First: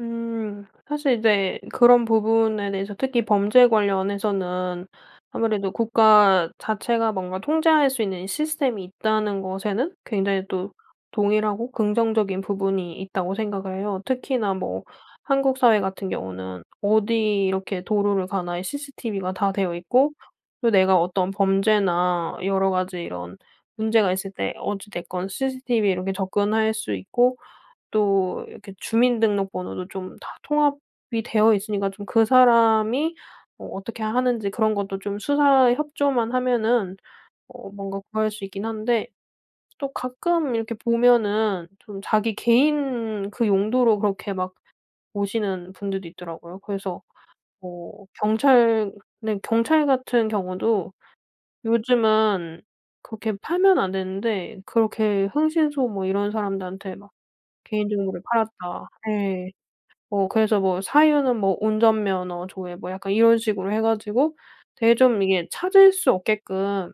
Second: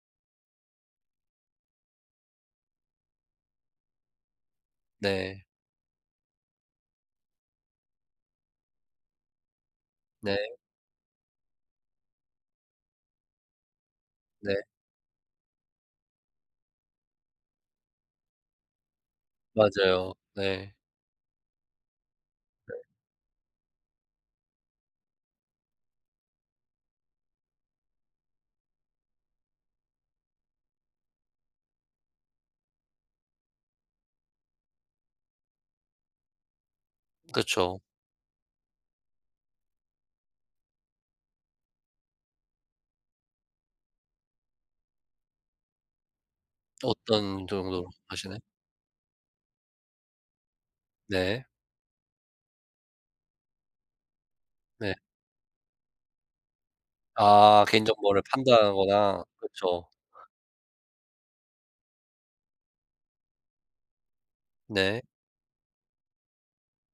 음 사실 이제 그런 부분에 대해서 특히 범죄 관련해서는 네. 아무래도 국가 자체가 뭔가 통제할 수 있는 이 시스템이 있다는 것에는 굉장히 네. 또 동의를 하고 긍정적인 부분이 있다고 생각을 해요. 특히나 네. 뭐 한국 사회 같은 경우는 어디 이렇게 도로를 가나 이 CCTV가 다 되어 있고 맞아요. 또 네. 내가 어떤 범죄나 여러 가지 이런 문제가 있을 때 어찌 됐건 CCTV에 이렇게 접근할 수 있고 또 이렇게 주민등록번호도 좀 다 통합이 되어 있으니까 좀 그 사람이 어 어떻게 하는지 그런 것도 좀 수사에 협조만 하면은 어 그쵸. 뭔가 구할 수 있긴 한데 또 가끔 이렇게 보면은 좀 자기 개인 그 용도로 그렇게 막 보시는 분들도 있더라고요. 그래서 어떤 정도로 뭐 보시나요? 경찰 네 경찰 같은 경우도 네. 요즘은 그렇게 팔면 안 되는데 네. 그렇게 흥신소 뭐 이런 사람들한테 막 아 개인 개인 정보를 정보를 팔았다 판다거나. 예. 그쵸. 뭐 그래서 뭐 사유는 뭐 운전면허 조회 뭐 약간 이런 식으로 해 가지고 되게 네. 좀 이게 찾을 수 없게끔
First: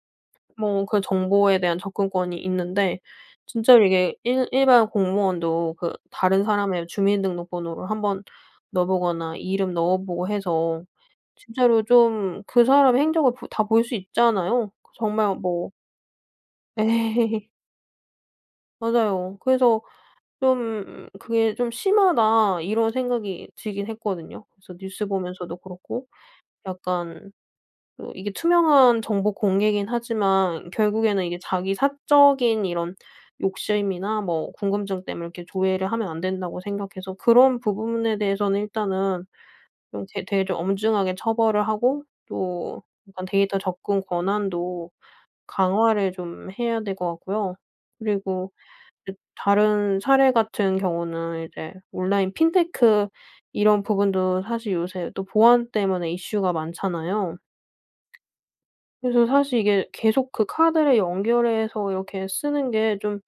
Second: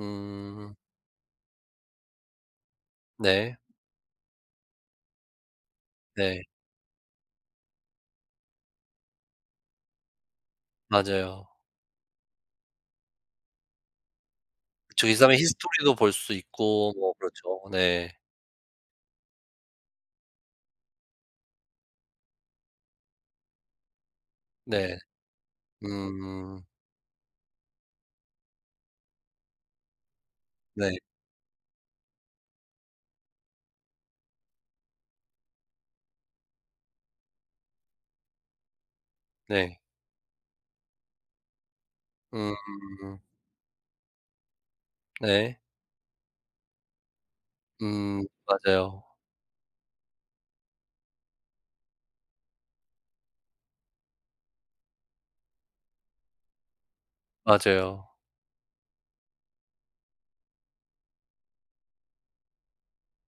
음. 뭐 그 정보에 대한 접근권이 있는데 네. 진짜로 이게 일 일반 공무원도 그 네. 다른 사람의 주민등록번호를 한번 넣어 보거나 이름 넣어 보고 해서 맞아요. 진짜로 좀 그 사람의 행적을 보 다 볼 수 있잖아요. 그 그쵸. 이 정말 사람의 뭐 히스토리도 볼 수 있고 뭐 예. 그렇죠. 네. 맞아요. 그래서 좀 그게 좀 심하다 이런 생각이 들긴 했거든요. 그래서 네. 뉴스 보면서도 그렇고 음. 약간 그 이게 투명한 정보 공개긴 하지만 네. 결국에는 이게 자기 사적인 이런 욕심이나 뭐 궁금증 때문에 이렇게 조회를 하면 안 된다고 생각해서 그런 부분에 대해서는 일단은 네. 좀 되 되게 좀 엄중하게 처벌을 하고 또 음. 약간 데이터 접근 권한도 네. 강화를 좀 해야 될 것 같고요. 음 그리고 이 맞아요. 다른 사례 같은 경우는 이제 온라인 핀테크 이런 부분도 사실 요새 또 보안 때문에 이슈가 많잖아요. 맞아요. 그래서 사실 이게 계속 그 카드를 연결해서 이렇게 쓰는 게 좀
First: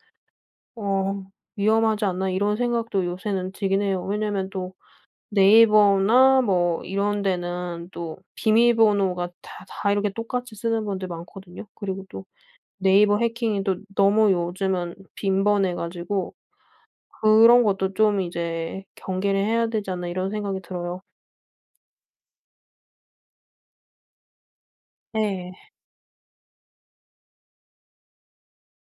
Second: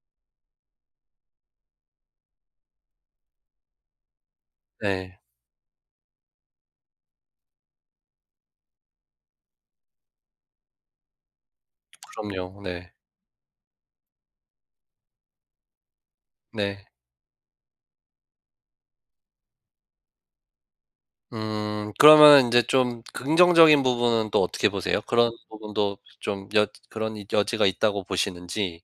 어 위험하지 않나 이런 생각도 요새는 들긴 해요. 왜냐하면 또 예. 네이버나 뭐 이런 데는 또 비밀번호가 다 다 이렇게 똑같이 쓰는 분들 많거든요. 그리고 또 그럼요. 네. 네이버 해킹이 또 너무 요즘은 빈번해 가지고 네. 그런 것도 좀 이제 경계를 해야 되지 않나 이런 생각이 들어요. 음 그러면 인제 좀 긍정적인 부분은 또 어떻게 보세요? 그런 예. 부분도 좀 여 그런 여지가 있다고 보시는지?